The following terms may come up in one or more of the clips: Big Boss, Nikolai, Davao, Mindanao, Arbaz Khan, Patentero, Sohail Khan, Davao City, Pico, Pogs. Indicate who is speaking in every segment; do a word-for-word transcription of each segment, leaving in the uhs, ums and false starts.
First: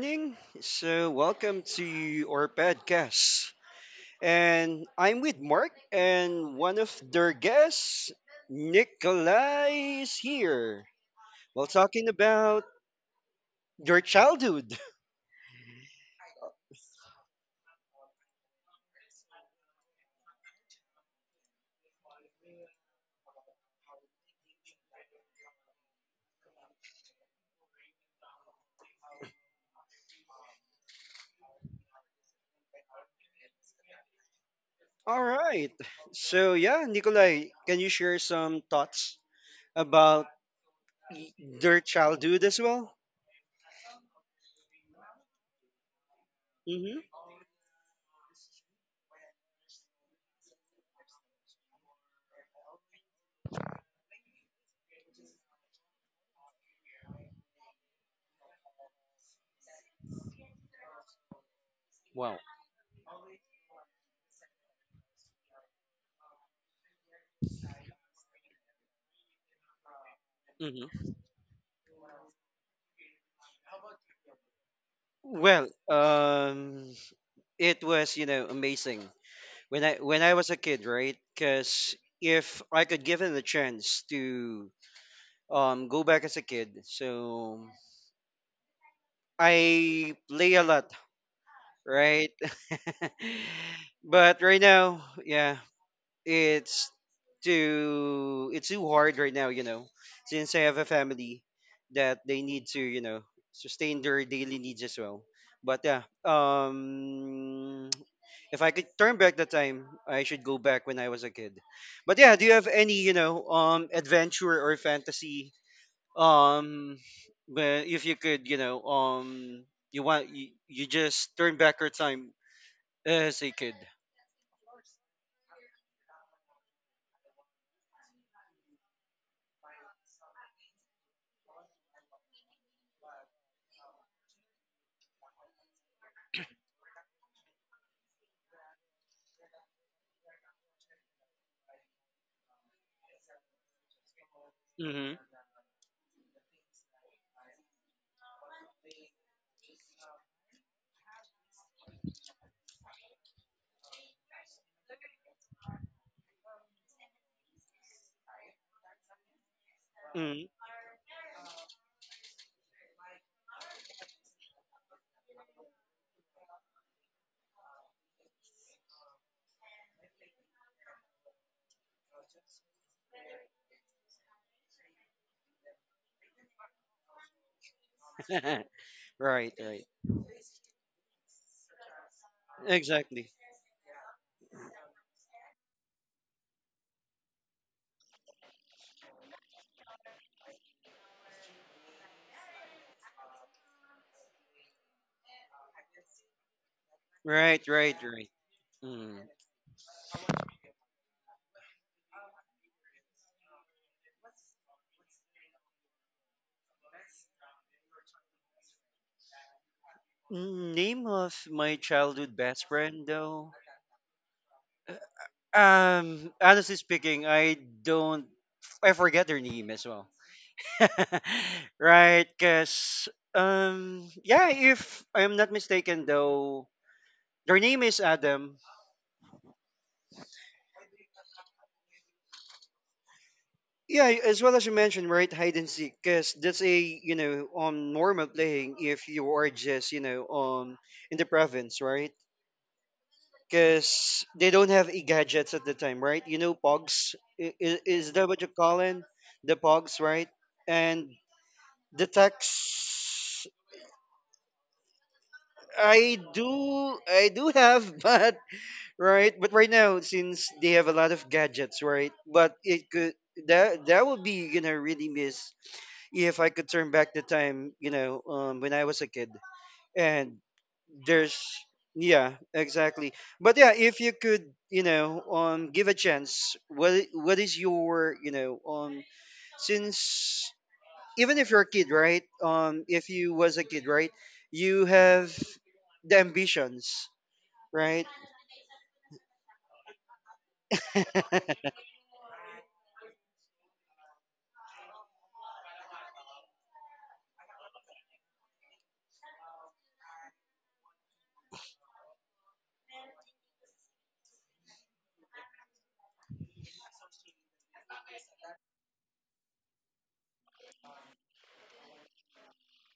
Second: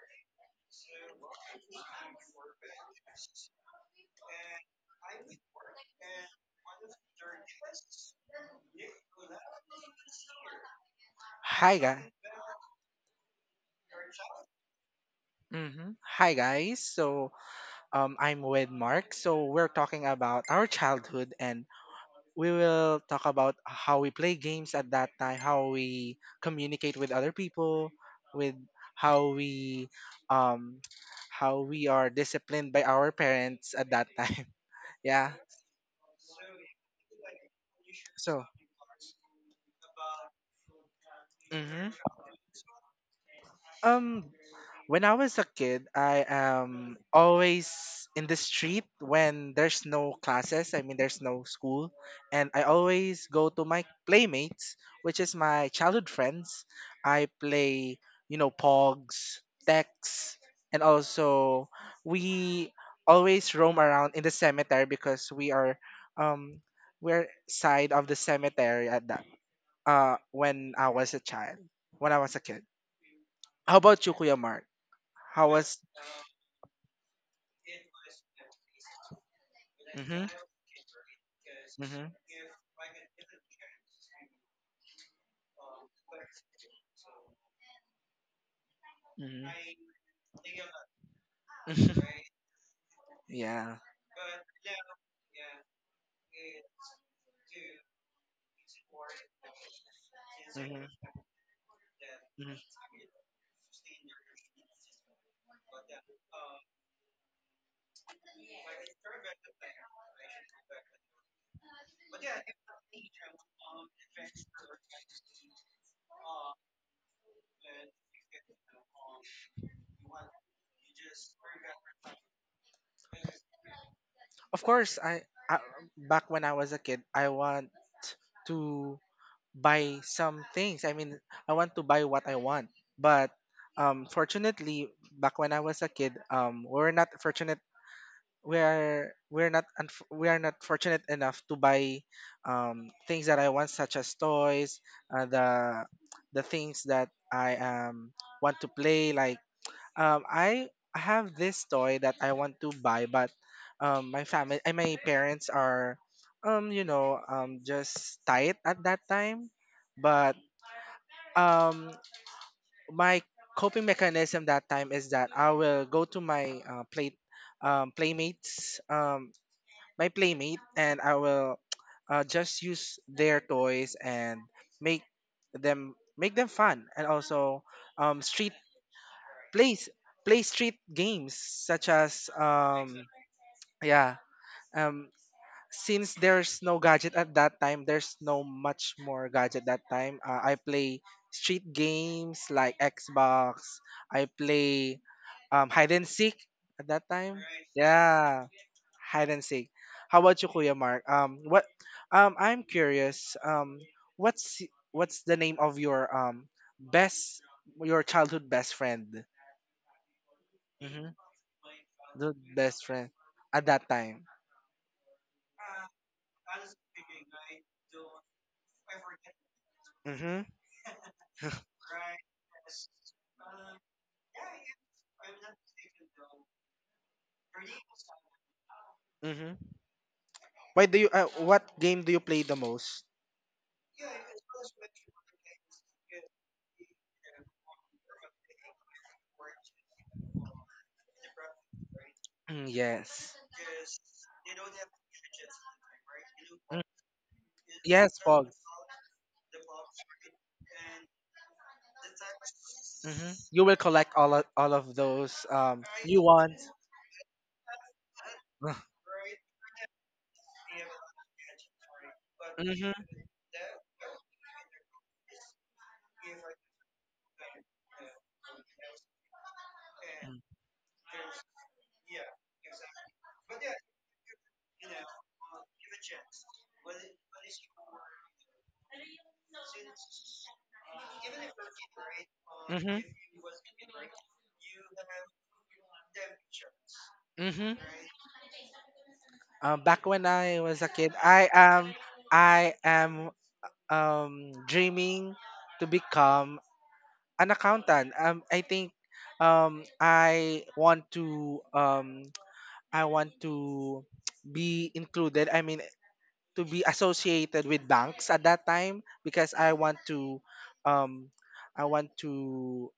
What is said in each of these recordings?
Speaker 1: morning. So, welcome to our podcast. And I'm with Mark, and one of their guests, Nikolai, is here. Well,
Speaker 2: Hi
Speaker 1: talking
Speaker 2: guys.
Speaker 1: about your childhood.
Speaker 2: hmm Hi guys. So um, I'm with Mark. So we're talking about our childhood, and we will talk about how we play games at that time, how we communicate with other people, with how we um, how we are disciplined by our parents at that time.
Speaker 1: All
Speaker 2: yeah.
Speaker 1: right. So, yeah, Nikolai, can you share
Speaker 2: So.
Speaker 1: some thoughts about y- their
Speaker 2: Hmm
Speaker 1: childhood as well?
Speaker 2: Um, When I was a kid, I am
Speaker 1: Mm-hmm.
Speaker 2: always in the street when there's no classes. I mean, there's no school. And I always go to my playmates, which is my childhood friends. I play, you know, Pogs, Tex, and also
Speaker 1: Wow.
Speaker 2: we always roam around in the cemetery because we are, um, we're side of the cemetery at that, uh, when I
Speaker 1: hmm
Speaker 2: was a child, when I was a kid. How about you, Kuya Mark? How
Speaker 1: Well,
Speaker 2: was
Speaker 1: um, it was you know amazing when I when
Speaker 2: Mm-hmm.
Speaker 1: I was a kid, right? Because
Speaker 2: Mm-hmm.
Speaker 1: if I could give him a chance to um go back as a kid, so
Speaker 2: Mm-hmm.
Speaker 1: I play a lot, right?
Speaker 2: yeah.
Speaker 1: But right now, yeah, it's too it's too hard right now, you know since I have a
Speaker 2: Mm-hmm.
Speaker 1: family that they need
Speaker 2: hmm
Speaker 1: to, you know sustain their daily needs as well. But yeah, um if I could turn back the time, I should go back when I was a kid. But yeah, do you have any, you know um adventure or fantasy, um where if you could, you know um you want, you, you just turn back your time as a kid?
Speaker 2: Of course, I, I back when I was a kid, I want to buy some things. I mean, I want to buy what I want. But um, fortunately, back when I was a kid, um, we're not fortunate. We're we're not unf- we are not fortunate enough to buy um, things that I want, such as toys,
Speaker 1: Mm-hmm,
Speaker 2: uh, the the things that I um, want to play, like um I have this toy that I want to buy, but um my family and my parents are um you know um just tight at that time. But
Speaker 1: mm-hmm.
Speaker 2: um my coping mechanism that time is that I will go to my uh, play um playmates um my playmate and I will uh, just use their toys and make them make them fun and also um street
Speaker 1: Right,
Speaker 2: play
Speaker 1: right.
Speaker 2: s- play street games such as um
Speaker 1: Exactly.
Speaker 2: yeah um since there's no gadget at that time, there's no much more gadget that time. uh, I play street games like xbox. I play um hide and seek at that time,
Speaker 1: Right, right, right.
Speaker 2: yeah,
Speaker 1: Mm.
Speaker 2: hide and seek. How about you, kuya mark? Um what um I'm curious, um what's y- what's the name of your um best your childhood best friend?
Speaker 1: Mm, Name
Speaker 2: Mm-hmm.
Speaker 1: of my
Speaker 2: The
Speaker 1: childhood best
Speaker 2: best
Speaker 1: friend,
Speaker 2: friend
Speaker 1: though.
Speaker 2: at that time.
Speaker 1: Um, honestly speaking, I don't. I forget their name as well.
Speaker 2: Mhm.
Speaker 1: Right, because um, yeah, if I'm not mistaken, though, their name is Adam.
Speaker 2: Mhm. Why do you? Uh, what game do you play the most?
Speaker 1: Yeah, as well as you mentioned, right, hide and seek, because that's a you know um normal playing if you are just you know um in the province, right?
Speaker 2: Mm, yes.
Speaker 1: Because they don't have e-gadgets at the time, right? You know,
Speaker 2: Mm,
Speaker 1: pogs is, is
Speaker 2: yes,
Speaker 1: that what you
Speaker 2: Pogs.
Speaker 1: call it? The pogs, right? And the
Speaker 2: Mhm.
Speaker 1: tax.
Speaker 2: You will collect all of, all of those um new
Speaker 1: I
Speaker 2: ones.
Speaker 1: do, I do have, but right, but right now since they have a lot of gadgets, right? But
Speaker 2: Mhm.
Speaker 1: it could that that would be gonna really miss if I could turn back the time, you know, um, when I was a kid and there's yeah, exactly. But yeah, if you could, you know um give a chance, what i- what is your, you know um since even if you're a kid, right, um
Speaker 2: Mhm.
Speaker 1: if you was a kid, right, you have the ambitions,
Speaker 2: Mhm.
Speaker 1: right?
Speaker 2: Um, back when I was a kid, I am I am um dreaming to become an accountant. Um, I think um, I want to um, I want to be included. I mean, to be associated with banks at that time because I want to um, I want to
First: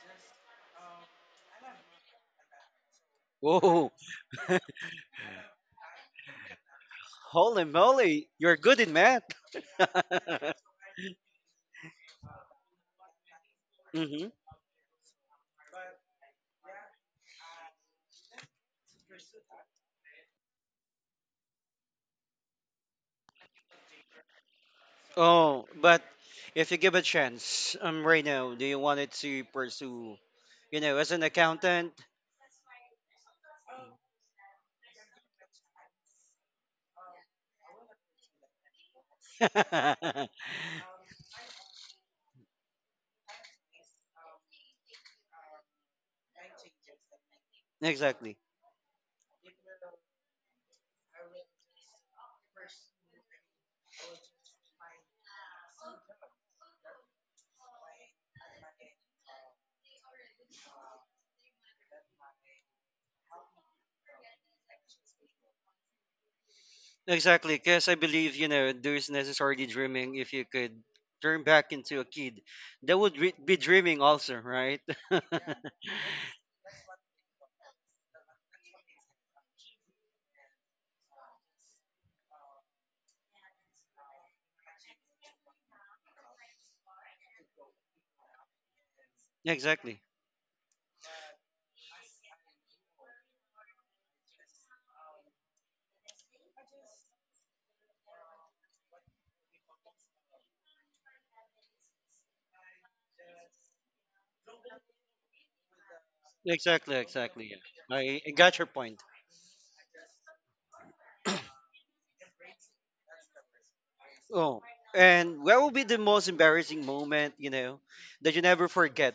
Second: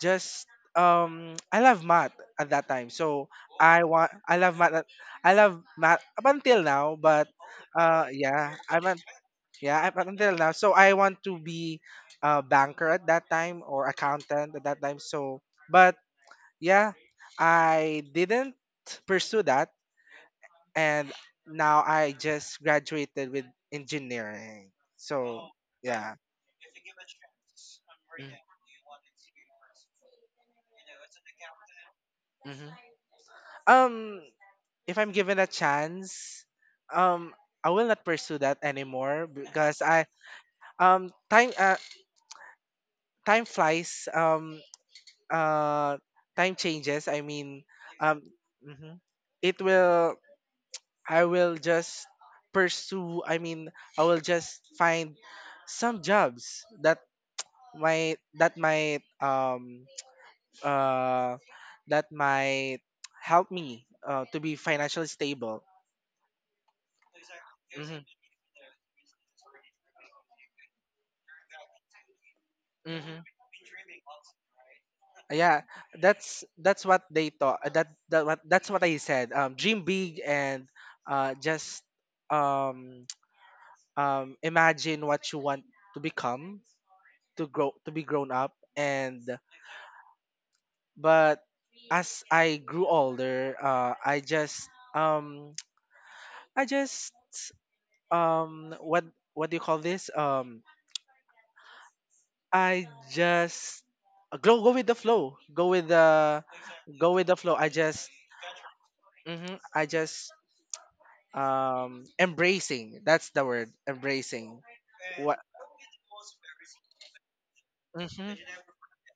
Speaker 2: just um, I love math at that time. So I
Speaker 1: Whoa.
Speaker 2: want I love math. at- I love math up until now, but
Speaker 1: Holy
Speaker 2: uh,
Speaker 1: moly,
Speaker 2: yeah,
Speaker 1: you're good
Speaker 2: I'm
Speaker 1: in
Speaker 2: not.
Speaker 1: math.
Speaker 2: Yeah, up until now. So I want to be a banker at that time or
Speaker 1: hmm
Speaker 2: accountant at that time. So, but yeah, I didn't pursue that, and now I just graduated with engineering. So
Speaker 1: oh, but
Speaker 2: yeah.
Speaker 1: if you give a chance, um right now, do you want it to
Speaker 2: Mm-hmm.
Speaker 1: pursue, you know as an accountant?
Speaker 2: Mm-hmm. Um, if I'm given a chance, um, I will not pursue that anymore because I um time uh, time flies. Um, uh time changes. I mean, um
Speaker 1: Exactly.
Speaker 2: mhm, it will i will just pursue i mean I will just find some jobs that might that might um uh that might help me uh, to be financially stable.
Speaker 1: Exactly. Because I
Speaker 2: Hmm
Speaker 1: believe, you know, there's necessarily dreaming if you could turn back into a kid. That would
Speaker 2: hmm
Speaker 1: re- be dreaming also, right?
Speaker 2: Yeah, that's that's what they thought. Uh, that, that what that's what I said: um dream big and uh just um um, imagine what you want to become, to grow to be grown up. And
Speaker 1: Exactly.
Speaker 2: but as I grew older, uh, I just um, I just um, what what do you call this? um, I just uh, go go with the flow go with the
Speaker 1: Exactly.
Speaker 2: go with the
Speaker 1: Exactly.
Speaker 2: flow I
Speaker 1: Yeah.
Speaker 2: just
Speaker 1: I, I got your point.
Speaker 2: mhm, I just um, embracing that's the word, embracing.
Speaker 1: Oh,
Speaker 2: What
Speaker 1: and what will be the most embarrassing moment, you know, that
Speaker 2: mhm.
Speaker 1: you never forget?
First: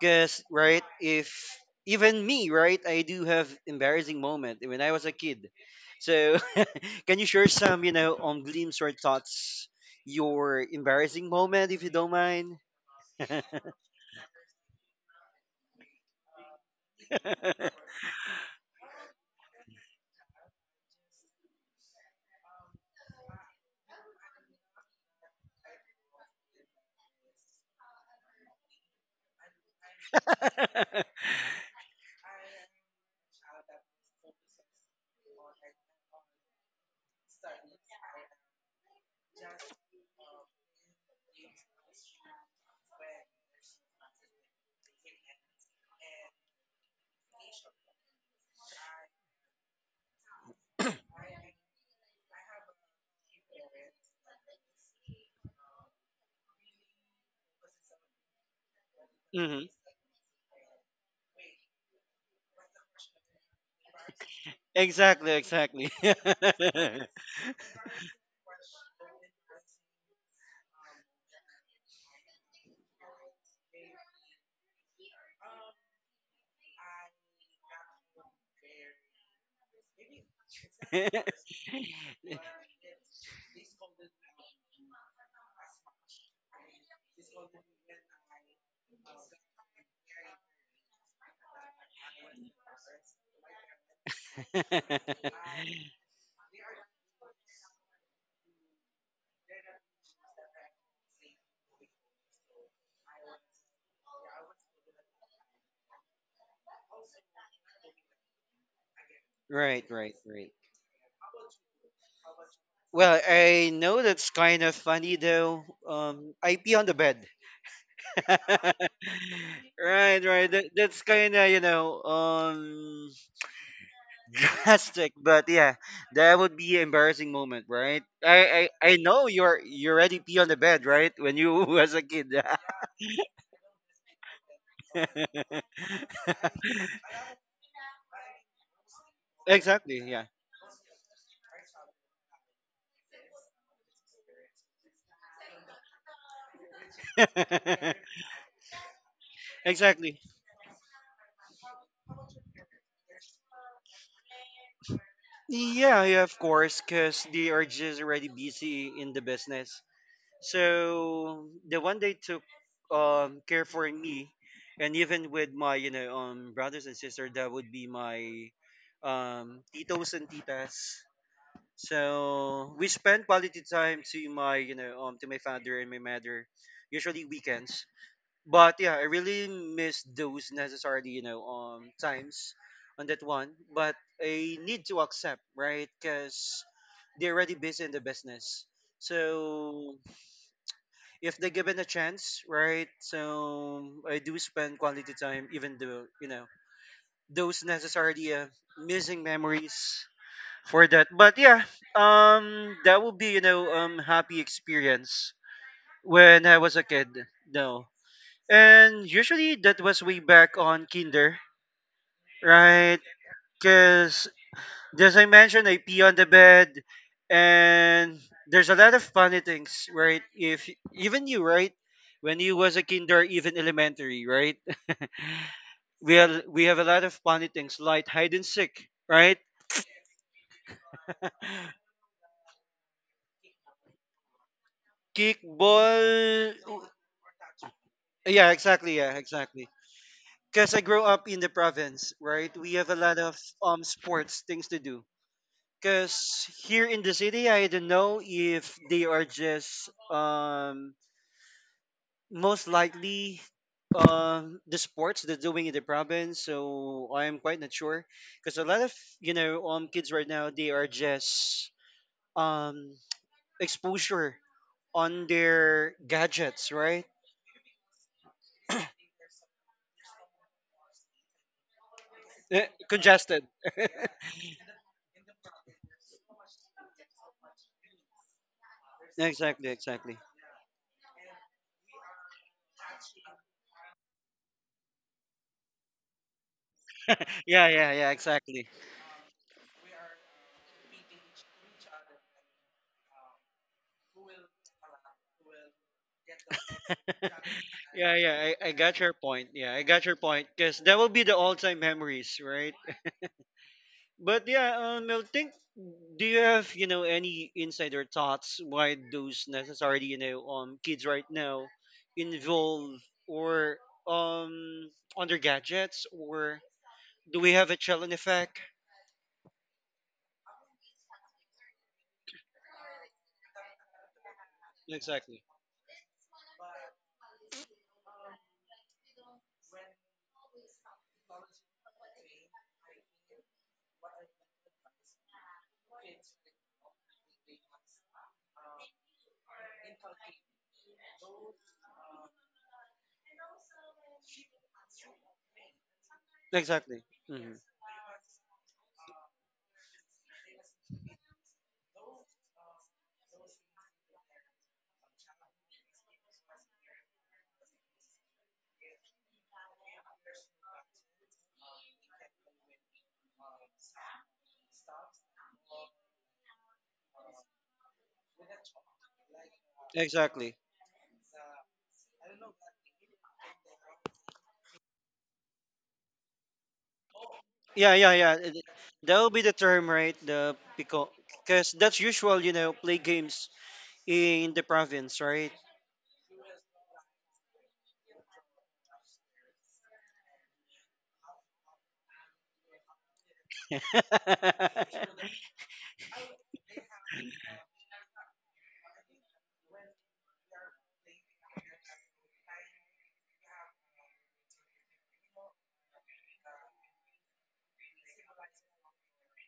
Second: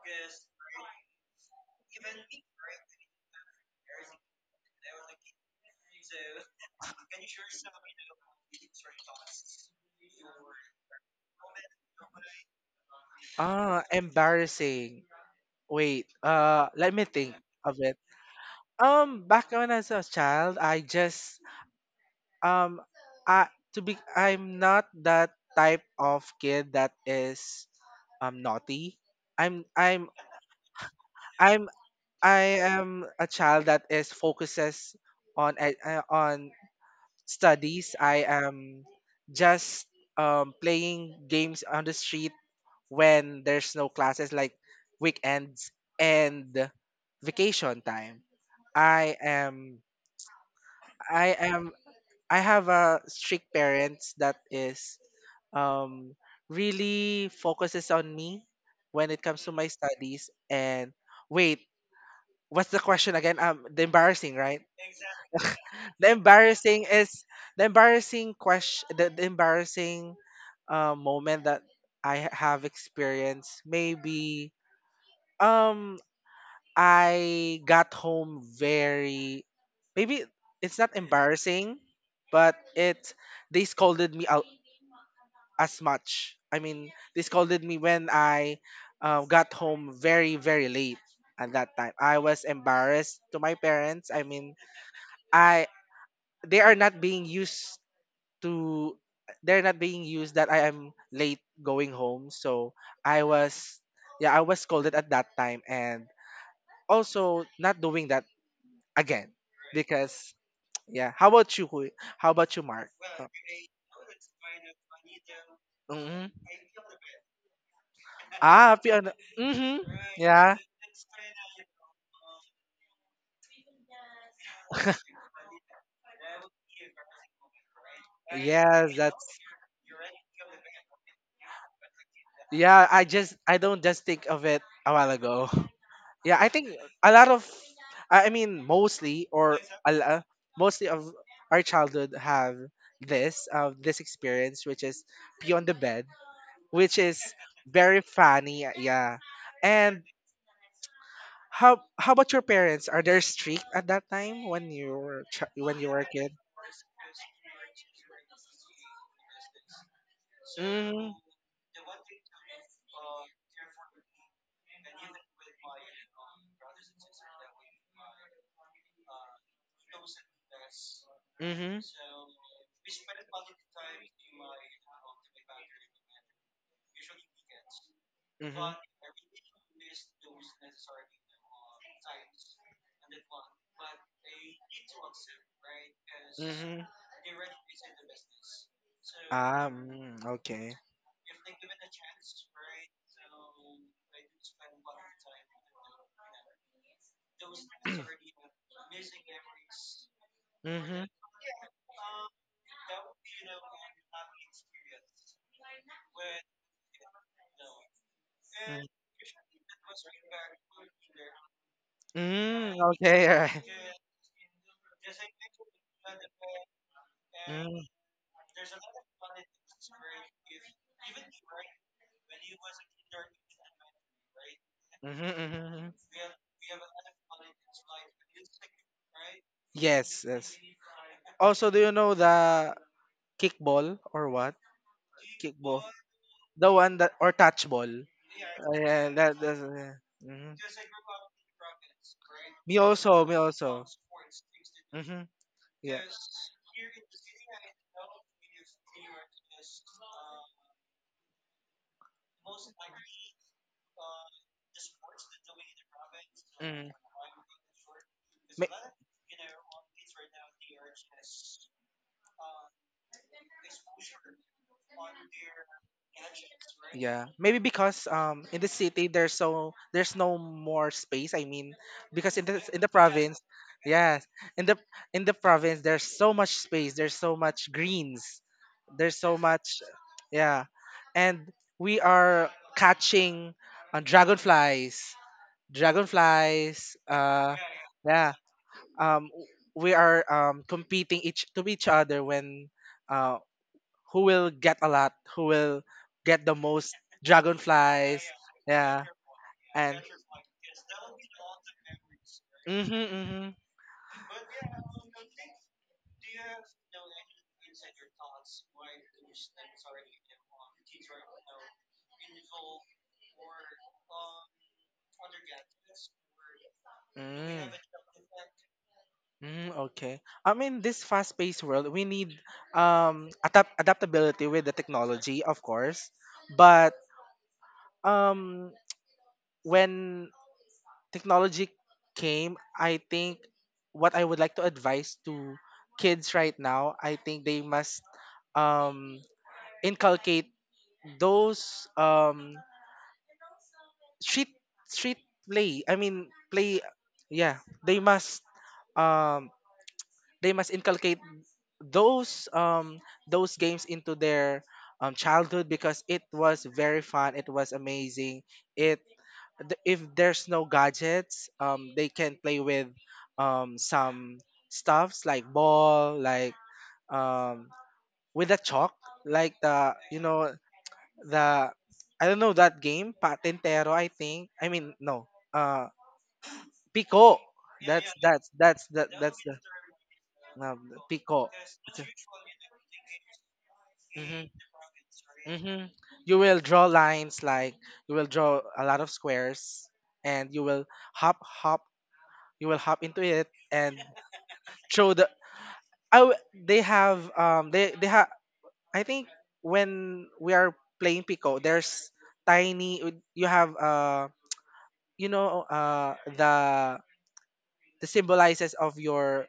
Speaker 1: Because, right, if even me, right, I do have embarrassing moment when I was a kid. So, can you share some, you know, on gleams or thoughts, your embarrassing moment, if you don't mind?
Speaker 2: Ah, embarrassing. Wait, uh, let me think of it. Um, back when I was a child, I just um, I to be I'm not that type of kid that is um naughty. I'm I'm I'm I am a child that is focuses on e- uh, on studies. I am just um playing games on the street when there's no classes, like weekends and vacation time. I am I am I have a strict parents that is um really focuses on me when it comes to
Speaker 1: Hmm.
Speaker 2: my studies, and wait, what's the question again? Um the embarrassing, right?
Speaker 1: Exactly, exactly.
Speaker 2: The embarrassing is the embarrassing question, the, the embarrassing uh, moment that i ha- have experienced. Maybe um I got home very maybe it's not embarrassing, but it they scolded me out as much. I mean, they scolded me when I uh, got home very very late at that time. I was embarrassed to my parents. I mean, I they are not being used to they're not being used that I am late going home. So I was, yeah, I was scolded at that time, and also not doing that again,
Speaker 1: Right, right,
Speaker 2: because
Speaker 1: right.
Speaker 2: yeah. How about you, Huy? How about you, mark?
Speaker 1: Well, I know that's kind of funny though.
Speaker 2: Mm-hmm.
Speaker 1: Um, I pee on the bed.
Speaker 2: Ah, piano. Mm-hmm.
Speaker 1: Right, right.
Speaker 2: Yeah.
Speaker 1: That, that's kind of you know um drastic, but yeah, that would be an embarrassing moment, right? I I,
Speaker 2: Yes,
Speaker 1: I know
Speaker 2: that's
Speaker 1: you're you already pee on the bed, right? When you was a kid.
Speaker 2: yeah. I just I don't just think of it a while ago. Yeah, I think a lot of i I mean mostly or a,
Speaker 1: Exactly.
Speaker 2: lo-
Speaker 1: Yeah.
Speaker 2: mostly of our childhood have this uh, this experience, which is pee on the bed, which is very funny, yeah. And
Speaker 1: Exactly.
Speaker 2: How how about your parents? Are they strict at that time when you were chi- when you were
Speaker 1: Yeah,
Speaker 2: a
Speaker 1: yeah,
Speaker 2: kid?
Speaker 1: of course, because they are just already busy in the business.
Speaker 2: Mm,
Speaker 1: So the one they took um care for me, and even with my you know um brothers and sister, that would be my um titos and titas.
Speaker 2: mm-hmm.
Speaker 1: So we spend quality time to my you know um to my father and my mother, usually weekends.
Speaker 2: Mm-hmm.
Speaker 1: But yeah, I really miss those necessarily, you know, um, times on that one. But I need to accept, right? Because
Speaker 2: Mm-hmm.
Speaker 1: they're already busy in the business.
Speaker 2: Ah,
Speaker 1: So
Speaker 2: mm, okay.
Speaker 1: if they given a chance, right? So I do spend quality time, even though you know those necessarily uh, missing memories for
Speaker 2: Mm-hmm.
Speaker 1: that. But yeah, um, that would be you know um happy experience when I was a kid. No. And usually that was way back on Kinder,
Speaker 2: Mm,
Speaker 1: right?
Speaker 2: okay, all right.
Speaker 1: Because, as I mentioned, I pee on the bed,
Speaker 2: Mm,
Speaker 1: and there's a lot of funny things, right? If even you, right, when you was a Kinder, even elementary, right?
Speaker 2: mm-hmm, mm-hmm.
Speaker 1: we have we have a lot of funny things like hide and seek, right?
Speaker 2: Yes, yes. Also, do you know the kickball or what? Kickball.
Speaker 1: Kickball.
Speaker 2: The one that or touch ball.
Speaker 1: Yeah, exactly.
Speaker 2: Yeah,
Speaker 1: Yeah,
Speaker 2: that that's,
Speaker 1: exactly.
Speaker 2: hmm
Speaker 1: Because I grew up in the province, right? We
Speaker 2: Me
Speaker 1: have a lot
Speaker 2: also, me
Speaker 1: of um
Speaker 2: also.
Speaker 1: sports things to do.
Speaker 2: Hmm Yeah.
Speaker 1: Because here in the city, I don't know if they are just um, most likely um, the sports they're doing in the province.
Speaker 2: Mm.
Speaker 1: So I am quite not sure because a lot of you know um kids right now they are just um exposure on their gadgets, right?
Speaker 2: Yeah, maybe because um in the city there's so there's no more space. I mean, because in the
Speaker 1: Eh,
Speaker 2: in the province,
Speaker 1: congested.
Speaker 2: yes, in the in the province there's so much space. There's so much greens. There's so
Speaker 1: Exactly,
Speaker 2: much,
Speaker 1: exactly.
Speaker 2: yeah, and we are catching uh, dragonflies. Dragonflies. Uh,
Speaker 1: Yeah, yeah, yeah,
Speaker 2: yeah.
Speaker 1: exactly.
Speaker 2: Um, w- we are um competing each to each other when, uh who will get a lot, who will get the most
Speaker 1: Yeah,
Speaker 2: dragonflies.
Speaker 1: yeah, I, I got
Speaker 2: Yeah.
Speaker 1: your point. Yeah, I
Speaker 2: And
Speaker 1: got your point. Because that will be the all time memories, right?
Speaker 2: mm-hmm, mm-hmm.
Speaker 1: But yeah, um, I think, do you have, you know, any insider thoughts why those necessarily, you know, um, kids right now involve or um on their gadgets, or do we
Speaker 2: Mm.
Speaker 1: have a challenge effect?
Speaker 2: Mm, okay. I mean, this fast-paced world, we need um adapt adaptability with the technology,
Speaker 1: Exactly.
Speaker 2: of course. But um, when technology came, I think what I would like to advise to kids right now, I think they must um inculcate those um street street play I mean play,
Speaker 1: Exactly. Hmm.
Speaker 2: yeah, they must um they must inculcate those um those games into their um childhood, because it was very fun, it was amazing. it th- if there's no gadgets, um they can play with um some stuffs like ball, like um with a chalk, like the you know
Speaker 1: Exactly.
Speaker 2: the I don't know that game, Patentero, I think. I mean, no, uh, Pico.
Speaker 1: Yeah, yeah,
Speaker 2: That's
Speaker 1: yeah.
Speaker 2: that's
Speaker 1: Th-
Speaker 2: that's that
Speaker 1: That will
Speaker 2: that's
Speaker 1: be the
Speaker 2: the
Speaker 1: term, right? The
Speaker 2: um,
Speaker 1: pico.
Speaker 2: Pico.
Speaker 1: Because that's usual, you know, play games
Speaker 2: Mm-hmm.
Speaker 1: in the province, right?
Speaker 2: Mm-hmm. You will draw lines, like you will draw a lot of squares, and you will hop, hop. You will hop into it and throw the. I w- they have um they they have, I think when we are playing Pico, there's tiny. You have uh you know uh the the symbolizes of your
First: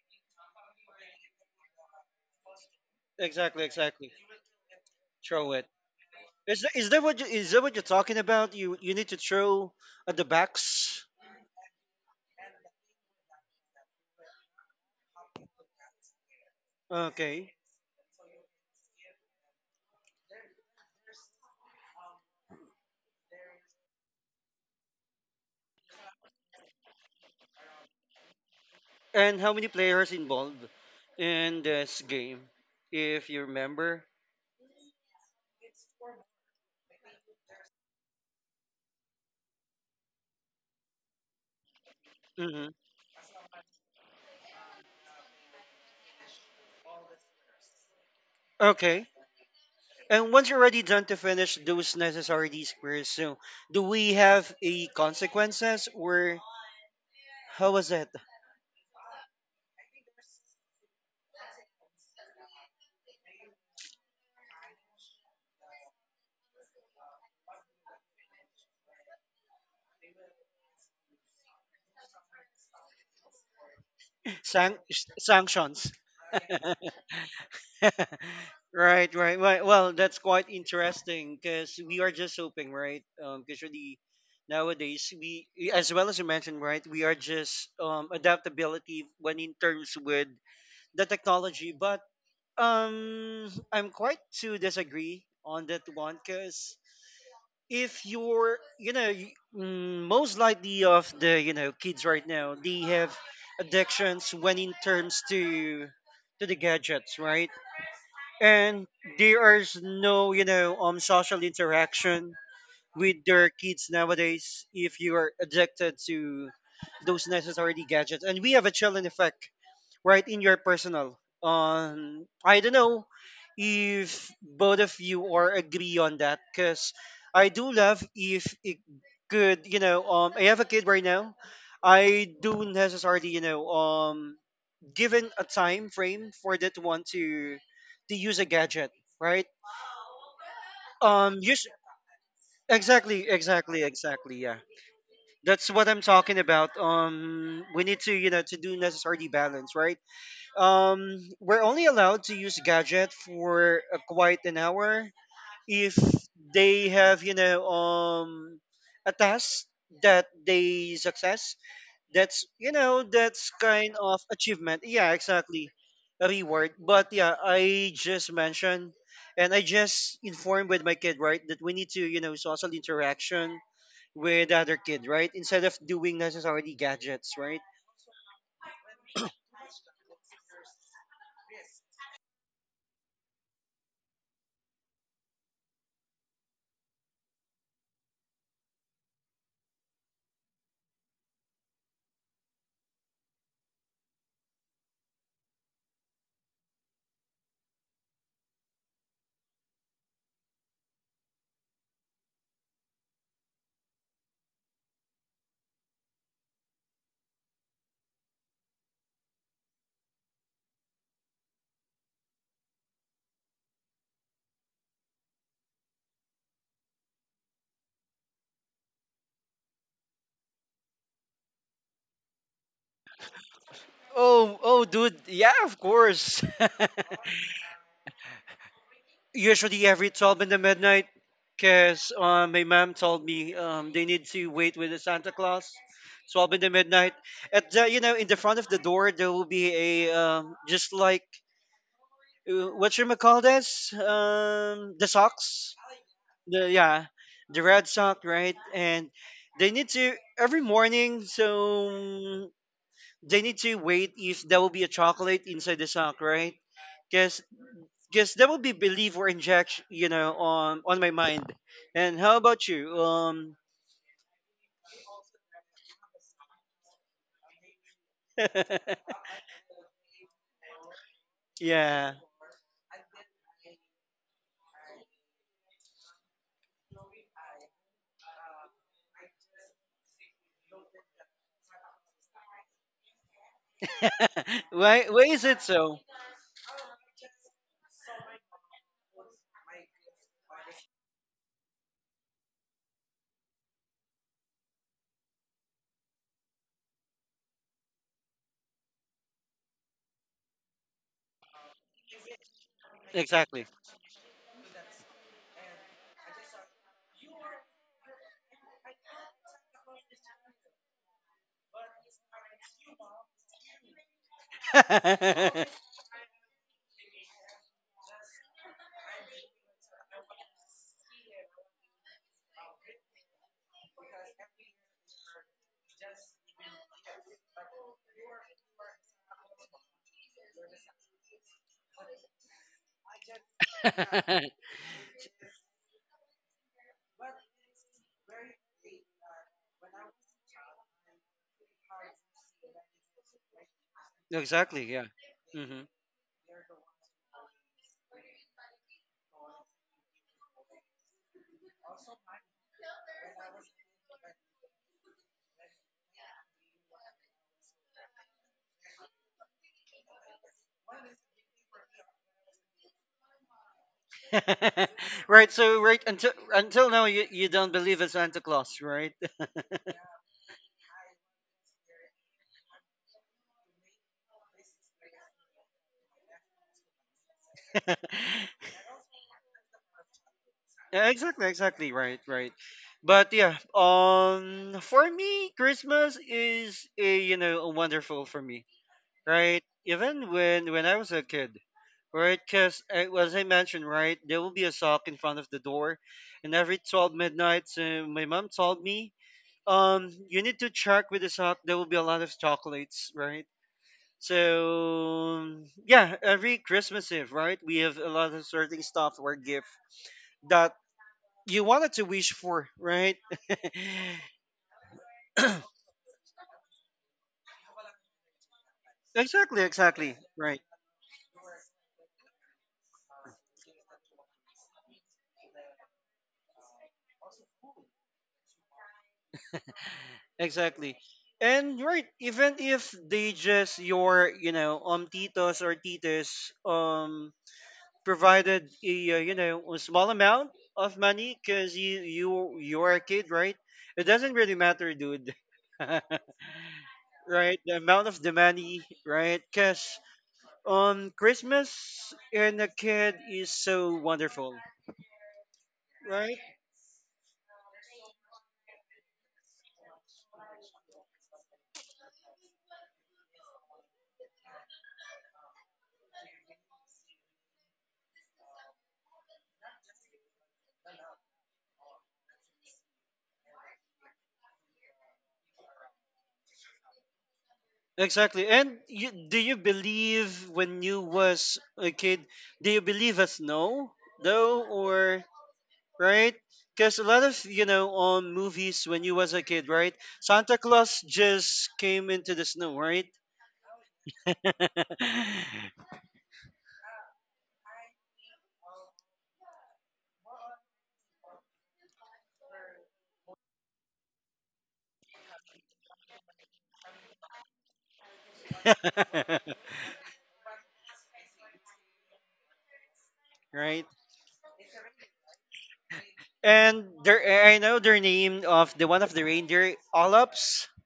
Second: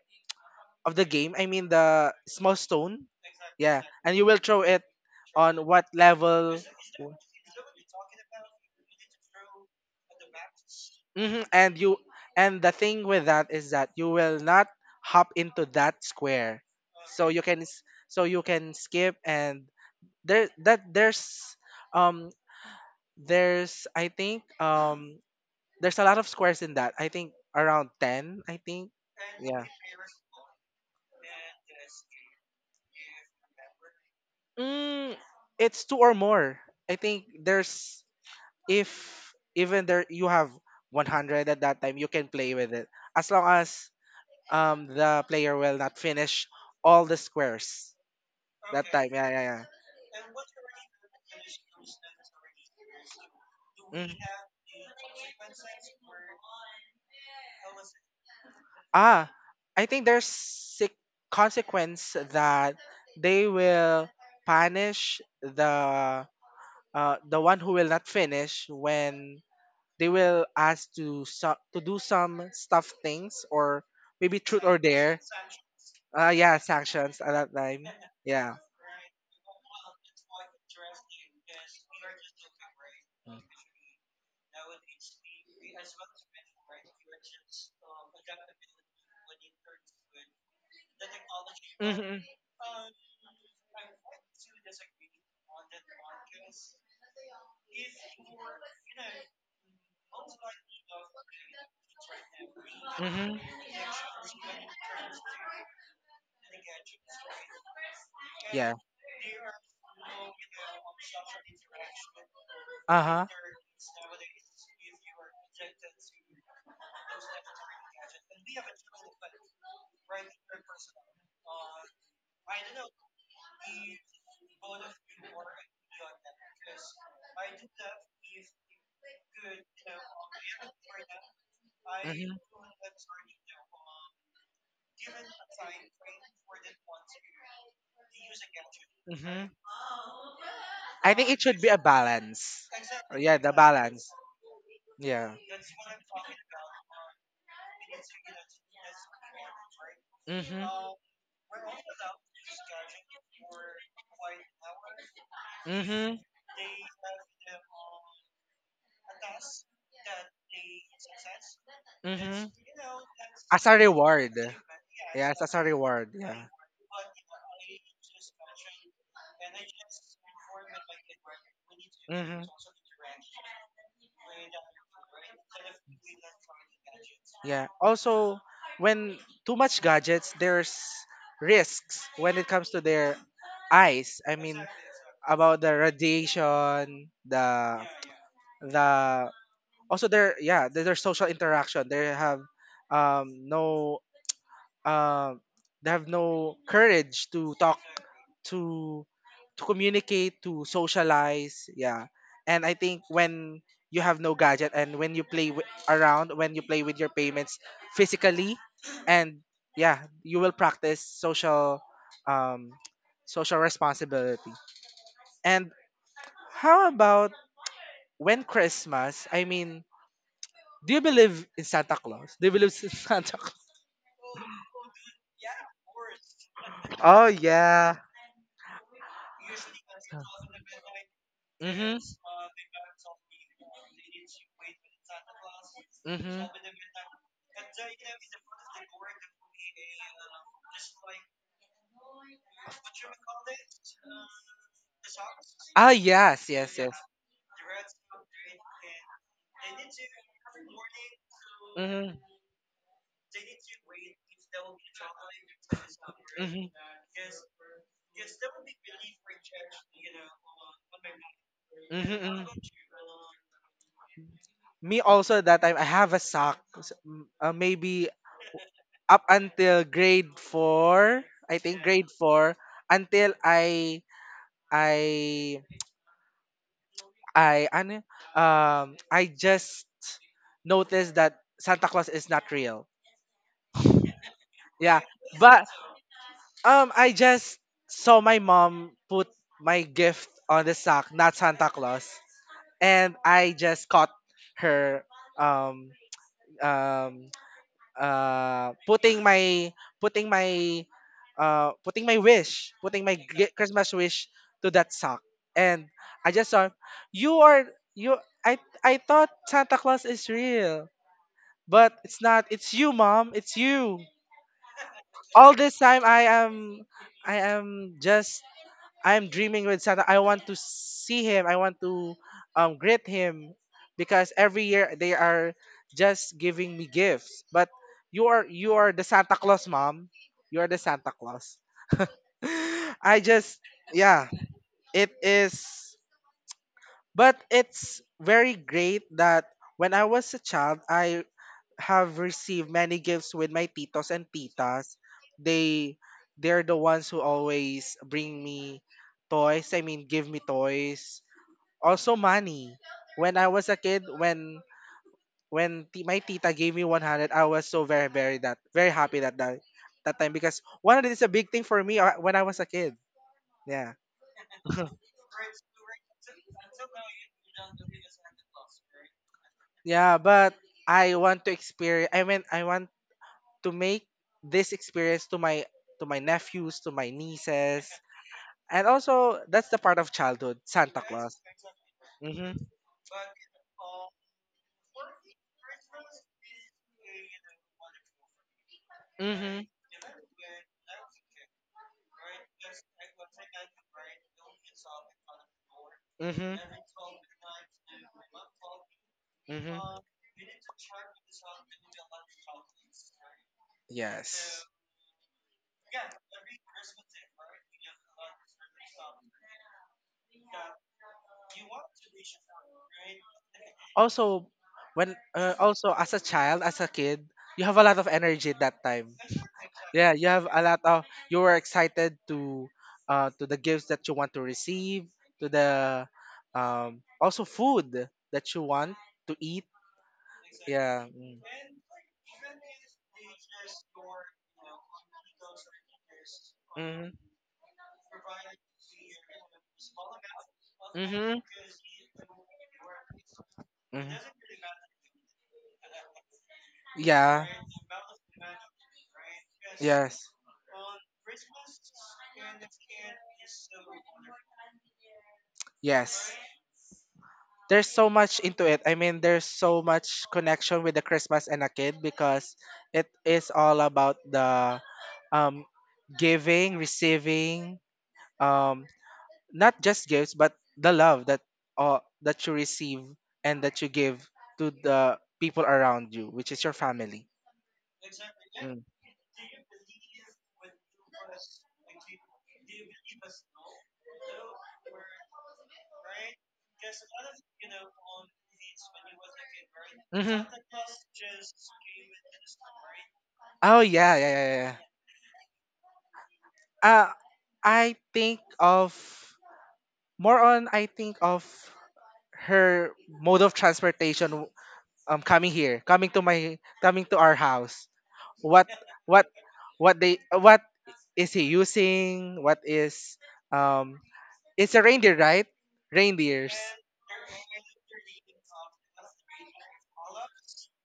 Speaker 2: of the game, I mean the small stone,
Speaker 1: Exactly,
Speaker 2: yeah,
Speaker 1: exactly.
Speaker 2: and you will throw it
Speaker 1: Throw
Speaker 2: on
Speaker 1: it.
Speaker 2: what level.
Speaker 1: Is that, is that what you, is that what you're talking about? You you need to throw at the backs.
Speaker 2: Hmm And you and the thing with that is that you will not hop into that square, so you
Speaker 1: Okay.
Speaker 2: can s- so you can skip. And there that there's um there's I think um there's a lot of squares in that, I think around ten, I think,
Speaker 1: And how
Speaker 2: yeah.
Speaker 1: many players involved in this game, if you remember?
Speaker 2: Mm, it's two or more. I think there's if even there you have one hundred at that time, you can play
Speaker 1: hmm
Speaker 2: with it as long as um the player will not finish all the squares that
Speaker 1: Okay.
Speaker 2: time. Yeah, yeah, yeah.
Speaker 1: And once you're already done to finish those necessary squares, so do we
Speaker 2: Mm.
Speaker 1: have a consequences or how was it?
Speaker 2: Ah, I think there's sic- consequence that they will punish the uh the one who will not finish, when they will ask to so- to do some stuff things or maybe truth
Speaker 1: San-
Speaker 2: or dare.
Speaker 1: Sanctions.
Speaker 2: Uh, yeah, sanctions at that time. Yeah.
Speaker 1: Right, right, right. Well, that's quite interesting because we are just hoping, right? Um, because really nowadays we, as well as you mentioned, right, we are just um adaptability when in terms with the technology. But
Speaker 2: Mm-hmm.
Speaker 1: um, I'm quite to disagree on that one because if you're, you know y- mm, most likely of the you know kids right now they have
Speaker 2: Mm-hmm.
Speaker 1: addictions when in terms to to the gadgets, right.
Speaker 2: Yeah.
Speaker 1: And there is no you know um social interaction
Speaker 2: Uh
Speaker 1: with
Speaker 2: huh.
Speaker 1: their kids nowadays if you are addicted to those necessary gadgets, and we have a chilling effect right in your personal, um I don't know if both of you are agree on that, because I do love if it could, you know um I have a kid right now, I
Speaker 2: Mm-hmm.
Speaker 1: do necessarily, you know um given a time frame for that one to to use a gadget, right.
Speaker 2: Mm-hmm. I think
Speaker 1: Um
Speaker 2: it should
Speaker 1: use
Speaker 2: be a balance.
Speaker 1: exactly,
Speaker 2: Yeah, the
Speaker 1: exactly,
Speaker 2: balance.
Speaker 1: exactly, yeah,
Speaker 2: Yeah.
Speaker 1: that's what I'm talking about. Um we need to, you know to do necessarily balance, right.
Speaker 2: Mm-hmm.
Speaker 1: Um, we're only allowed to use gadget for uh, quite an hour if
Speaker 2: Mm-hmm.
Speaker 1: they have, you know, um, a task that they success.
Speaker 2: Mm-hmm.
Speaker 1: That's you know that's
Speaker 2: As a
Speaker 1: kind of
Speaker 2: reward.
Speaker 1: achievement. Yeah,
Speaker 2: Yeah, as a
Speaker 1: exactly,
Speaker 2: reward.
Speaker 1: a
Speaker 2: Yeah.
Speaker 1: reward. But yeah, I just mentioned and I just informed with my kid right that we need to, you know
Speaker 2: hmm
Speaker 1: social interaction with the other kid right instead of doing necessarily gadgets, right.
Speaker 2: Yeah. Also, when too much gadgets, there's risks when it comes to their eyes. I mean, about the radiation, the the also their, yeah, their, their social interaction. They have um no um they have no courage to talk to to communicate, to socialize, yeah. And I think when you have no gadget and when you play w- around, when you play with your payments physically, and yeah, you will practice social um, social responsibility. And how about when Christmas? I mean, do you believe in Santa Claus? Do you believe in Santa Claus?
Speaker 1: Oh, oh, dude. Yeah, of course.
Speaker 2: Oh yeah.
Speaker 1: Usually every twelve in the midnight,
Speaker 2: Mm-hmm.
Speaker 1: because uh, my mom told me, um, they need to wait with the Santa Claus.
Speaker 2: Mm-hmm.
Speaker 1: twelve in the midnight. At the, you know, in the front of the door, there will be a, um, just like, uh, what you call this? Um, the socks.
Speaker 2: Ah, yes,
Speaker 1: The,
Speaker 2: yes, yes.
Speaker 1: yeah, the red sock, right? And they need to, every morning,
Speaker 2: hmm
Speaker 1: so they need to wait if there will be a chocolate inside the sock, right?
Speaker 2: hmm
Speaker 1: Because because that will be belief or injection, you know, on on my mind. And how
Speaker 2: hmm
Speaker 1: about you? Um,
Speaker 2: Me also that time I have a sock. s- m- Uh, maybe up until grade four, I think grade
Speaker 1: yeah.
Speaker 2: four until I I I ano, um I just noticed that Santa Claus is not real. Yeah,
Speaker 1: Why why is it
Speaker 2: but
Speaker 1: so?
Speaker 2: Um, I just saw my mom put my gift on the sack, not Santa Claus, and I just caught her um um uh putting my putting my uh putting my wish, putting my gi-
Speaker 1: Exactly.
Speaker 2: Christmas wish to that sack, and I just saw you are you. I I thought Santa Claus is real, but it's not. It's you, mom. It's you. All this time I am I am just I'm dreaming with Santa. I want to see him. I want to um, greet him because every year they are just giving me gifts. But you are you are the Santa Claus, mom. You are the Santa Claus. I just yeah, it is. But it's very great that when I was a child, I have received many gifts with my titos and
Speaker 1: Exactly.
Speaker 2: titas.
Speaker 1: Yeah. Hmm.
Speaker 2: They they're the ones who always bring me toys. I mean, give me toys. Also money. When I was a kid, when when ti- my tita gave me one hundred, I was so very very that very happy that that, that time because one hundred is a big thing for me uh, when I was a kid. Yeah.
Speaker 1: Right. So right until until now, you you don't believe in Santa Claus, right?
Speaker 2: yeah, but I want to experience I mean I want to make this experience to my to my nephews, to my nieces, and also that's the part of childhood, Santa
Speaker 1: Yeah,
Speaker 2: Claus.
Speaker 1: exactly, exactly, right, right.
Speaker 2: Mhm.
Speaker 1: But yeah, um, for me, Christmas is a you know wonderful for me. Right?
Speaker 2: Mhm.
Speaker 1: Even when when I was a kid, right? Because as I mentioned, right, there will be a sock in front of the door, and
Speaker 2: Mhm.
Speaker 1: every twelve midnight, so my mom told me,
Speaker 2: Mhm.
Speaker 1: um, you need to check with the sock. There will be a lot of chocolates, right? So
Speaker 2: Yes.
Speaker 1: yeah, every Christmas Eve, right, we have a lot of certain stuff or gift that you wanted to wish for, right?
Speaker 2: Also, when uh, also as a child, as a kid, you have a lot of energy at that time.
Speaker 1: Exactly,
Speaker 2: Yeah,
Speaker 1: exactly,
Speaker 2: you have a
Speaker 1: right.
Speaker 2: lot of you were excited to uh to the gifts that you want to receive, to the um also food that you want to eat.
Speaker 1: Exactly.
Speaker 2: Yeah. Mm.
Speaker 1: And right, even if they just your, you know, um titos or titas
Speaker 2: Mm-hmm.
Speaker 1: um provided a uh, you know a small amount of money
Speaker 2: Mm-hmm.
Speaker 1: because you you you're a kid, right? It
Speaker 2: Hmm.
Speaker 1: doesn't really matter, dude. Right,
Speaker 2: Yeah.
Speaker 1: the amount of the money, right? Because
Speaker 2: Yes.
Speaker 1: um Christmas and a kid is so wonderful,
Speaker 2: Yes.
Speaker 1: right?
Speaker 2: There's so much into it. I mean, there's so much connection with the Christmas and a kid because it is all about the um giving, receiving, um not just gifts but the love that uh, that you receive and that you give to the people around you, which is your family.
Speaker 1: Exactly. And you, do you believe when you was a kid, do you believe us no though or right? Because a lot of you know on movies when you was a kid, right?
Speaker 2: Mm-hmm.
Speaker 1: Santa Claus just came into the snow, right?
Speaker 2: Oh yeah, yeah, yeah, yeah, yeah. Uh, I think of more on I think of her mode of transportation um coming here, coming to my coming to our house. What what what they what is he using? What is
Speaker 1: Right.
Speaker 2: um it's a reindeer, right? Reindeers.
Speaker 1: And there, I know their name of the one of the reindeer, Olops.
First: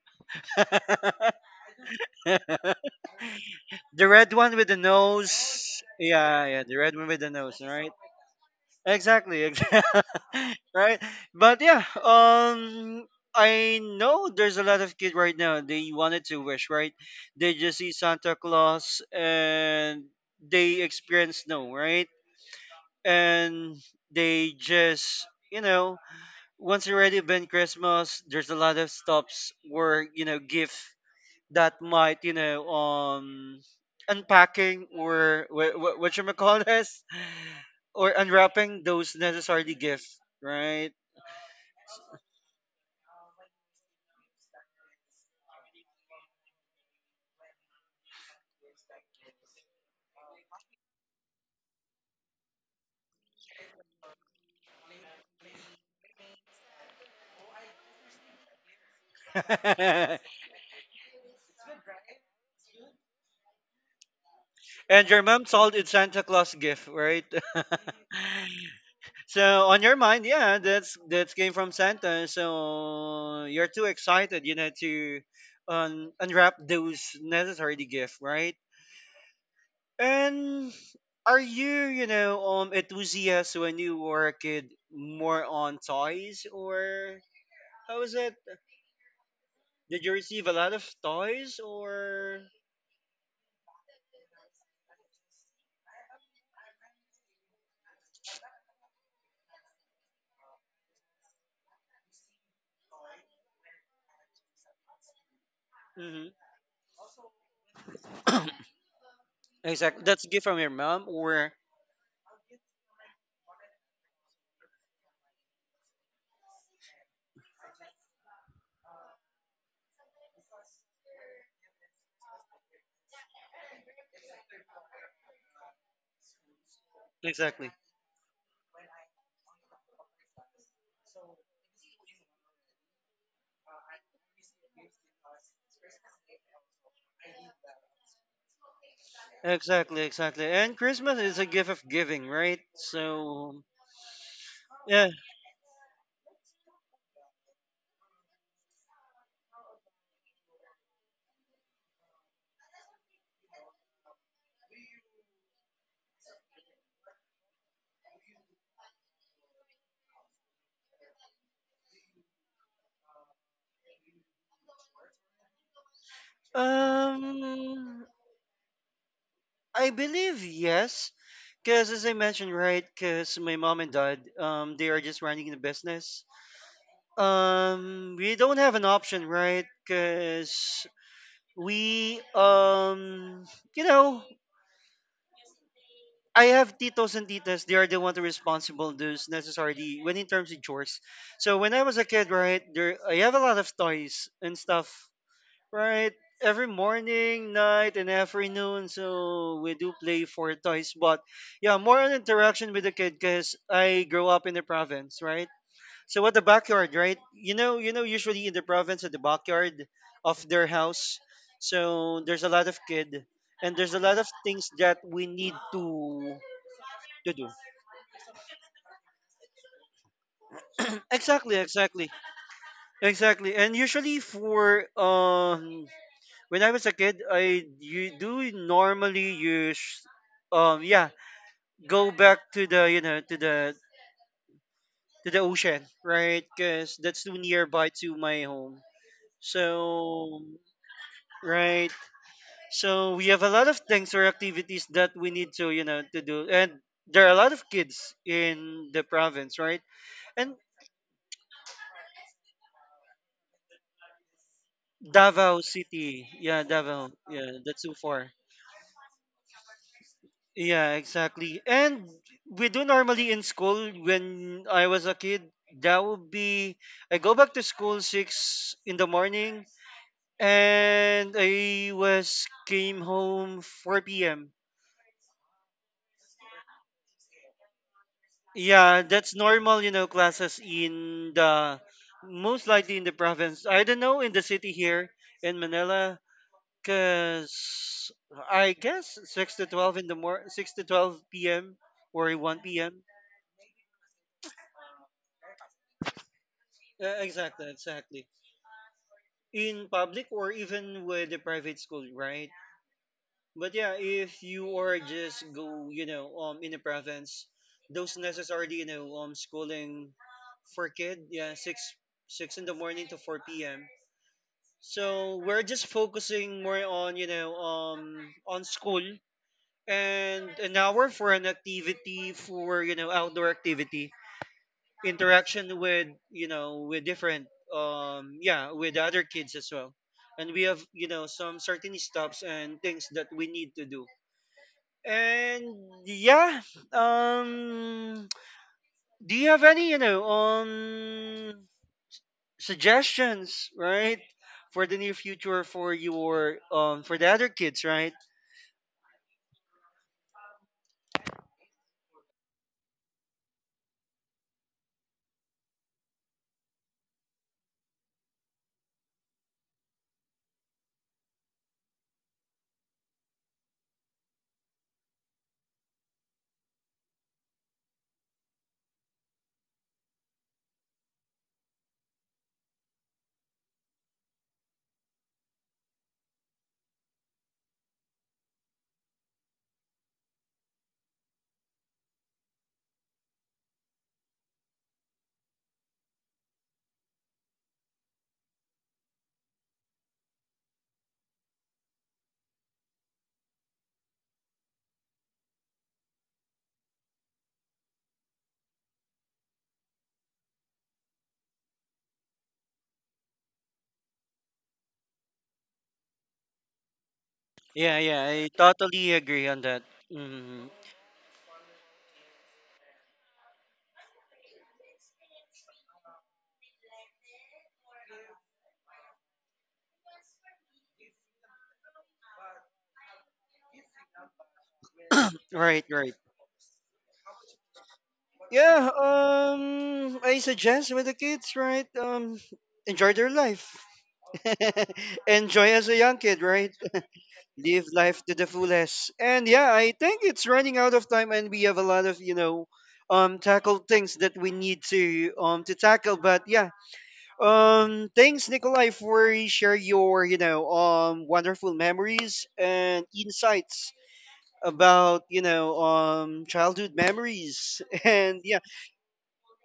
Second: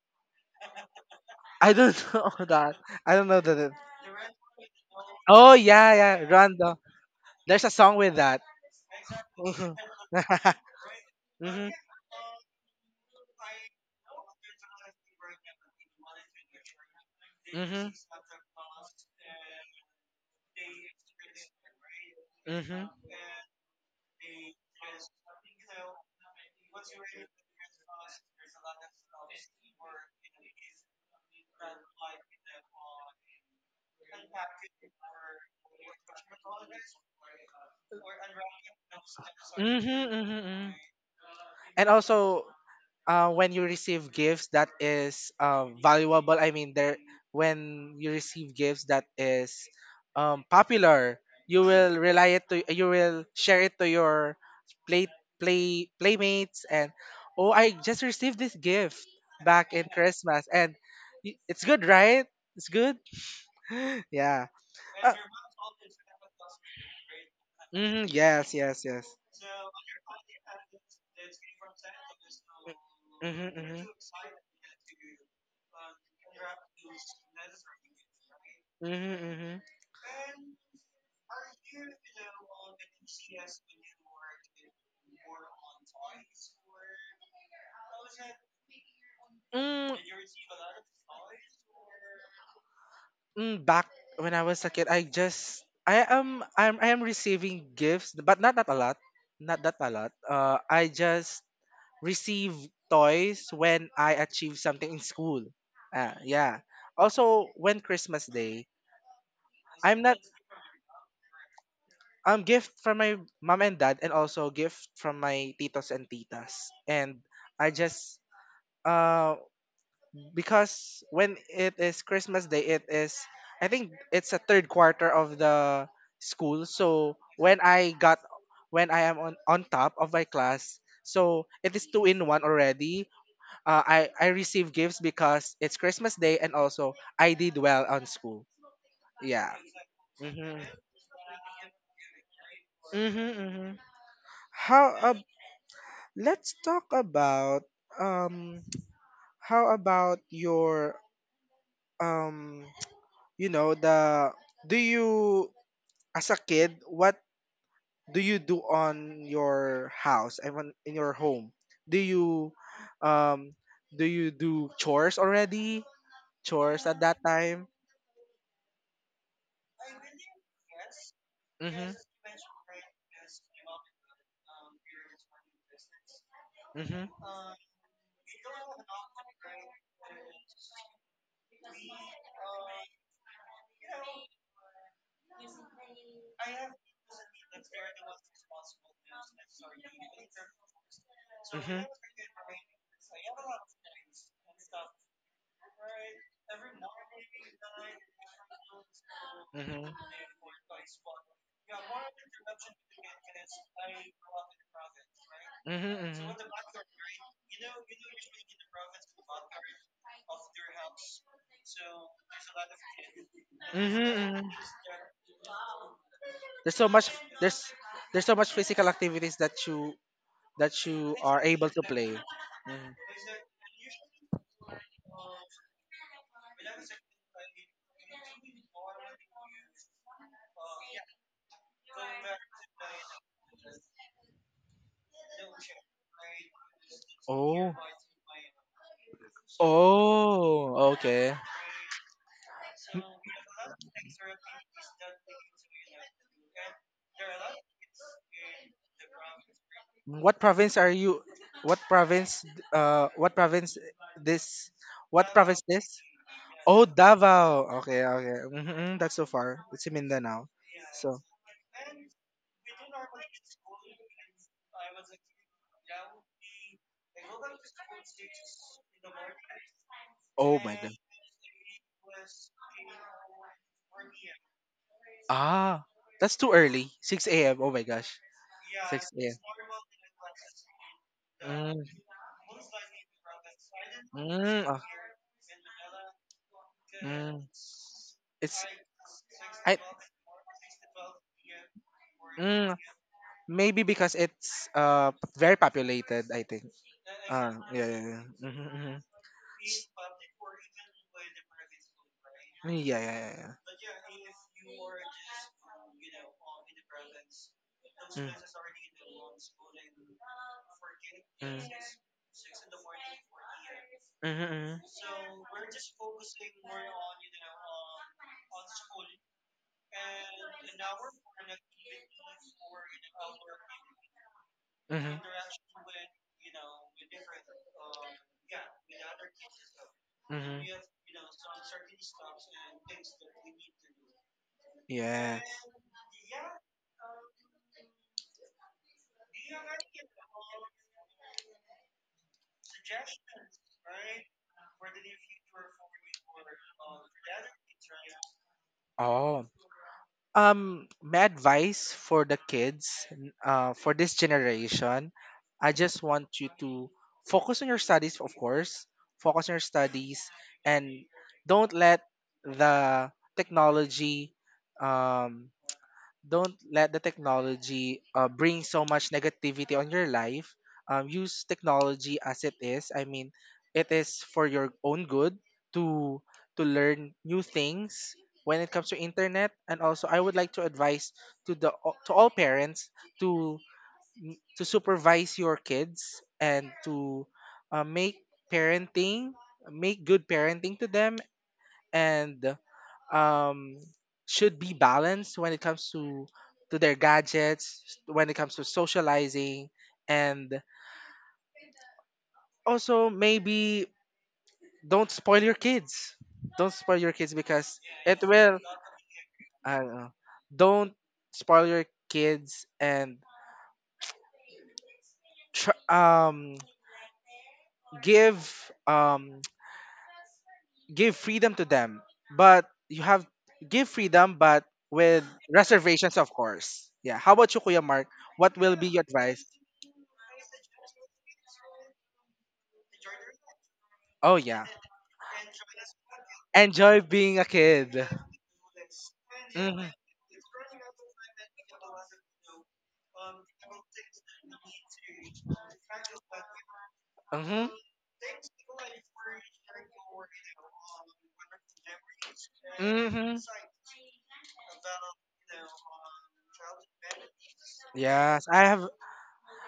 Speaker 2: I don't know that.
Speaker 1: The
Speaker 2: I don't know that.
Speaker 1: red one with the
Speaker 2: Oh
Speaker 1: nose.
Speaker 2: yeah, yeah,
Speaker 1: Yeah, yeah, the
Speaker 2: Rondo.
Speaker 1: red one with the nose,
Speaker 2: There's a
Speaker 1: right?
Speaker 2: song with that.
Speaker 1: Exactly,
Speaker 2: mhm.
Speaker 1: exactly. Right? But
Speaker 2: Mhm.
Speaker 1: yeah, um I know there's a lot of kids right now they wanted to wish, right? They just see Santa Claus and they experience snow, right?
Speaker 2: Mhm.
Speaker 1: And they just, you know, once already been Christmas, there's a lot of stops where, you know, gift that might, you know, um unpacking or what what, what you call this? Or unwrapping those necessary
Speaker 2: Mm-hmm,
Speaker 1: gifts,
Speaker 2: mm-hmm.
Speaker 1: right?
Speaker 2: And also, uh, when you receive gifts that is uh, valuable. I mean, there when you receive gifts that is um, popular, you will rely it to you will share it to your play play playmates and oh, I just received this gift back in
Speaker 1: And
Speaker 2: Christmas and y- it's good, right? It's good. yeah. Uh,
Speaker 1: your mom sold it Santa Claus gift, right?
Speaker 2: mhm, yes. Yes. Yes.
Speaker 1: So on your mind, yeah, that's that came from Santa. So
Speaker 2: Mhm,
Speaker 1: you're
Speaker 2: mhm,
Speaker 1: too excited, you know, to un- unwrap those necessary gift, right?
Speaker 2: mhm, mhm.
Speaker 1: And are you, you know, um, enthusiast when you were a kid more on toys or how is it?
Speaker 2: Mm,
Speaker 1: Did you receive a lot of toys or?
Speaker 2: mm, back when I was a kid, I just I am I'm I am receiving gifts, but not not a lot, not that a lot. Uh, I just receive toys when I achieve something in school. Uh,
Speaker 1: Mm-hmm.
Speaker 2: yeah. Also, when Christmas Day, I'm
Speaker 1: Exactly.
Speaker 2: not
Speaker 1: That's a gift from your mom or
Speaker 2: um gift from my mom and dad, and also gift from my titos and titas, and I just um because when it is Christmas Day, it is I think it's a third quarter of the school. So when
Speaker 1: exactly.
Speaker 2: I got when I am on on top of my class, so it is two in one already. Uh, I I receive gifts because it's Christmas Day and also I did well on school. Yeah.
Speaker 1: Exactly, exactly.
Speaker 2: Mhm.
Speaker 1: And Christmas is a gift of giving, right?
Speaker 2: Mhm.
Speaker 1: So
Speaker 2: Mhm. How
Speaker 1: yeah.
Speaker 2: ab- let's talk about um how about your um you know the do you as a kid, what do you do on your house and on- in your home? Do you um do you do chores already? Chores at that time?
Speaker 1: Um I believe yes. Cause
Speaker 2: Mhm.
Speaker 1: as I mentioned, right, cause my mom and dad, um, they are just running the business.
Speaker 2: Mhm.
Speaker 1: Um we don't have an option, right? Cause we um you know I have titos and titas. They are the one to responsible those necessarily when in terms of chores. So when
Speaker 2: Mhm.
Speaker 1: I was a kid, right, there I have a lot of toys and stuff, right? Every morning, night, and afternoon. So we
Speaker 2: Mhm.
Speaker 1: do play for toys, but yeah, more on interaction with the kid because I grew up in the province, right?
Speaker 2: Mhm.
Speaker 1: So at the
Speaker 2: Mhm.
Speaker 1: backyard, right? You know, you know, usually in the province, at the backyard of their house, so there's a lot of kid and
Speaker 2: Mhm.
Speaker 1: there's a lot of
Speaker 2: Mhm.
Speaker 1: things that we need to
Speaker 2: There's so much
Speaker 1: to do.
Speaker 2: there's there's so much physical activities that you that you are
Speaker 1: Exactly,
Speaker 2: able to play.
Speaker 1: exactly,
Speaker 2: Mhm.
Speaker 1: exactly. And usually for um, when I was a kid, I you do normally use um, yeah, go back to the you know to the to the ocean, right? Because that's too
Speaker 2: Oh.
Speaker 1: nearby to my home. So,
Speaker 2: Oh, okay.
Speaker 1: right. So we have a lot of things or activities that we need to, you know, to do. And there are a lot of kids in the province, right?
Speaker 2: What
Speaker 1: And
Speaker 2: province are you? What province? Uh, what province? This? What province?
Speaker 1: Davao
Speaker 2: This?
Speaker 1: City. Yeah,
Speaker 2: Oh,
Speaker 1: Davao.
Speaker 2: Davao.
Speaker 1: Yeah, that's too
Speaker 2: Okay,
Speaker 1: far.
Speaker 2: okay. Hmm, that's so far. It's in Mindanao.
Speaker 1: Yeah,
Speaker 2: So,
Speaker 1: exactly. And we do normally in school when I was a kid, that would be I go back to school six in the morning,
Speaker 2: oh my god.
Speaker 1: and I was came home four PM.
Speaker 2: Ah, that's too early. six a m. Oh my gosh.
Speaker 1: Yeah,
Speaker 2: six a m.
Speaker 1: that's normal, you know, classes in the
Speaker 2: Mm,
Speaker 1: most likely in the province. I don't know in the
Speaker 2: mm,
Speaker 1: city
Speaker 2: ah,
Speaker 1: here in Manila,
Speaker 2: mm.
Speaker 1: cause
Speaker 2: It's
Speaker 1: I guess six to
Speaker 2: I.
Speaker 1: twelve in the mor six to twelve PM or one
Speaker 2: Mm,
Speaker 1: PM.
Speaker 2: maybe because it's uh p- very populated, I think.
Speaker 1: Uh,
Speaker 2: Uh,
Speaker 1: exactly,
Speaker 2: yeah, yeah, yeah.
Speaker 1: exactly.
Speaker 2: Mm-hmm, mm-hmm.
Speaker 1: In public or even with the private school, right?
Speaker 2: Yeah, yeah, yeah, yeah.
Speaker 1: But yeah, if you are just go, you know, um, in the province, those
Speaker 2: Mm,
Speaker 1: necessarily, you know, um, schooling for kid, yeah, six six in the morning to four p.m.
Speaker 2: mm, mm, mm,
Speaker 1: So we're just focusing more on, you know, um, on school, and an hour for an activity, for you know outdoor activity,
Speaker 2: mm,
Speaker 1: interaction with you know with different, um yeah, with the other kids as well. And
Speaker 2: mm, mm.
Speaker 1: we have, you know some certain stops and things that we need to do.
Speaker 2: Yeah.
Speaker 1: And yeah, um do you have any, you know um suggestions, right, for the near future, for your, um for the other kids, right?
Speaker 2: Oh. Um, my advice for the kids, n- uh, for this generation, I just want you to focus on your studies, of course, focus on your studies, and don't let the technology, um, don't let the technology uh, bring so much negativity on your life. Um, use technology as it is. I mean, it is for your own good to to learn new things when it comes to internet. And also, I would like to advise to the to all parents to to supervise your kids and to uh, make parenting make good parenting to them and um, should be balanced when it comes to to their gadgets, when it comes to socializing, and also maybe don't spoil your kids. Don't spoil your kids because
Speaker 1: Yeah,
Speaker 2: it
Speaker 1: yeah, I
Speaker 2: will.
Speaker 1: totally agree on
Speaker 2: I
Speaker 1: that.
Speaker 2: don't know.
Speaker 1: Mhm.
Speaker 2: Don't spoil your kids and tr- um give um give freedom to them, but you have give freedom, but with
Speaker 1: Right, right.
Speaker 2: reservations, of course. Yeah. How about you, Kuya Mark? What will be
Speaker 1: Yeah,
Speaker 2: your advice?
Speaker 1: um, I suggest with the kids, right? Um, enjoy their life.
Speaker 2: Oh, yeah.
Speaker 1: Enjoy as a young kid, right?
Speaker 2: Enjoy being a
Speaker 1: Live
Speaker 2: kid.
Speaker 1: life to the fullest. And yeah,
Speaker 2: Hmm.
Speaker 1: I think it's running out of time, and we have a lot of, you know, um, tackled things that we need to um to tackle. But yeah,
Speaker 2: hmm
Speaker 1: um, thanks, Nikolai, for share your you know um wonderful memories and
Speaker 2: hmm
Speaker 1: insights about you know um childhood memories and
Speaker 2: Yes,
Speaker 1: yeah.
Speaker 2: I have.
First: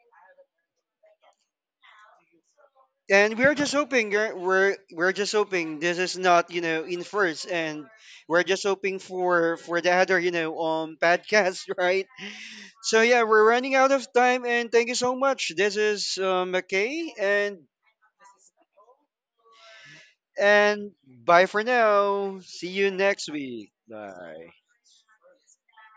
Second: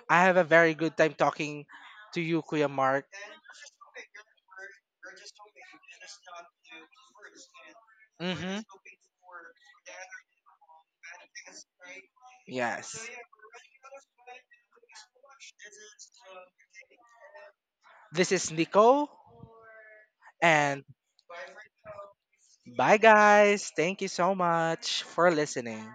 Speaker 2: I have a very good time talking to you, Kuya Mark.
Speaker 1: And we're just hoping we're we're we're just hoping this is not, you know in first, and we're
Speaker 2: Hmm.
Speaker 1: just hoping for for the other, you know um podcast right. So
Speaker 2: Yes.
Speaker 1: yeah, we're running out of time, and thank you so much. This is uh, McKay and
Speaker 2: This is Nico, and
Speaker 1: and bye for now. See you
Speaker 2: bye,
Speaker 1: next week.
Speaker 2: guys. Thank you so
Speaker 1: Bye.
Speaker 2: much for listening.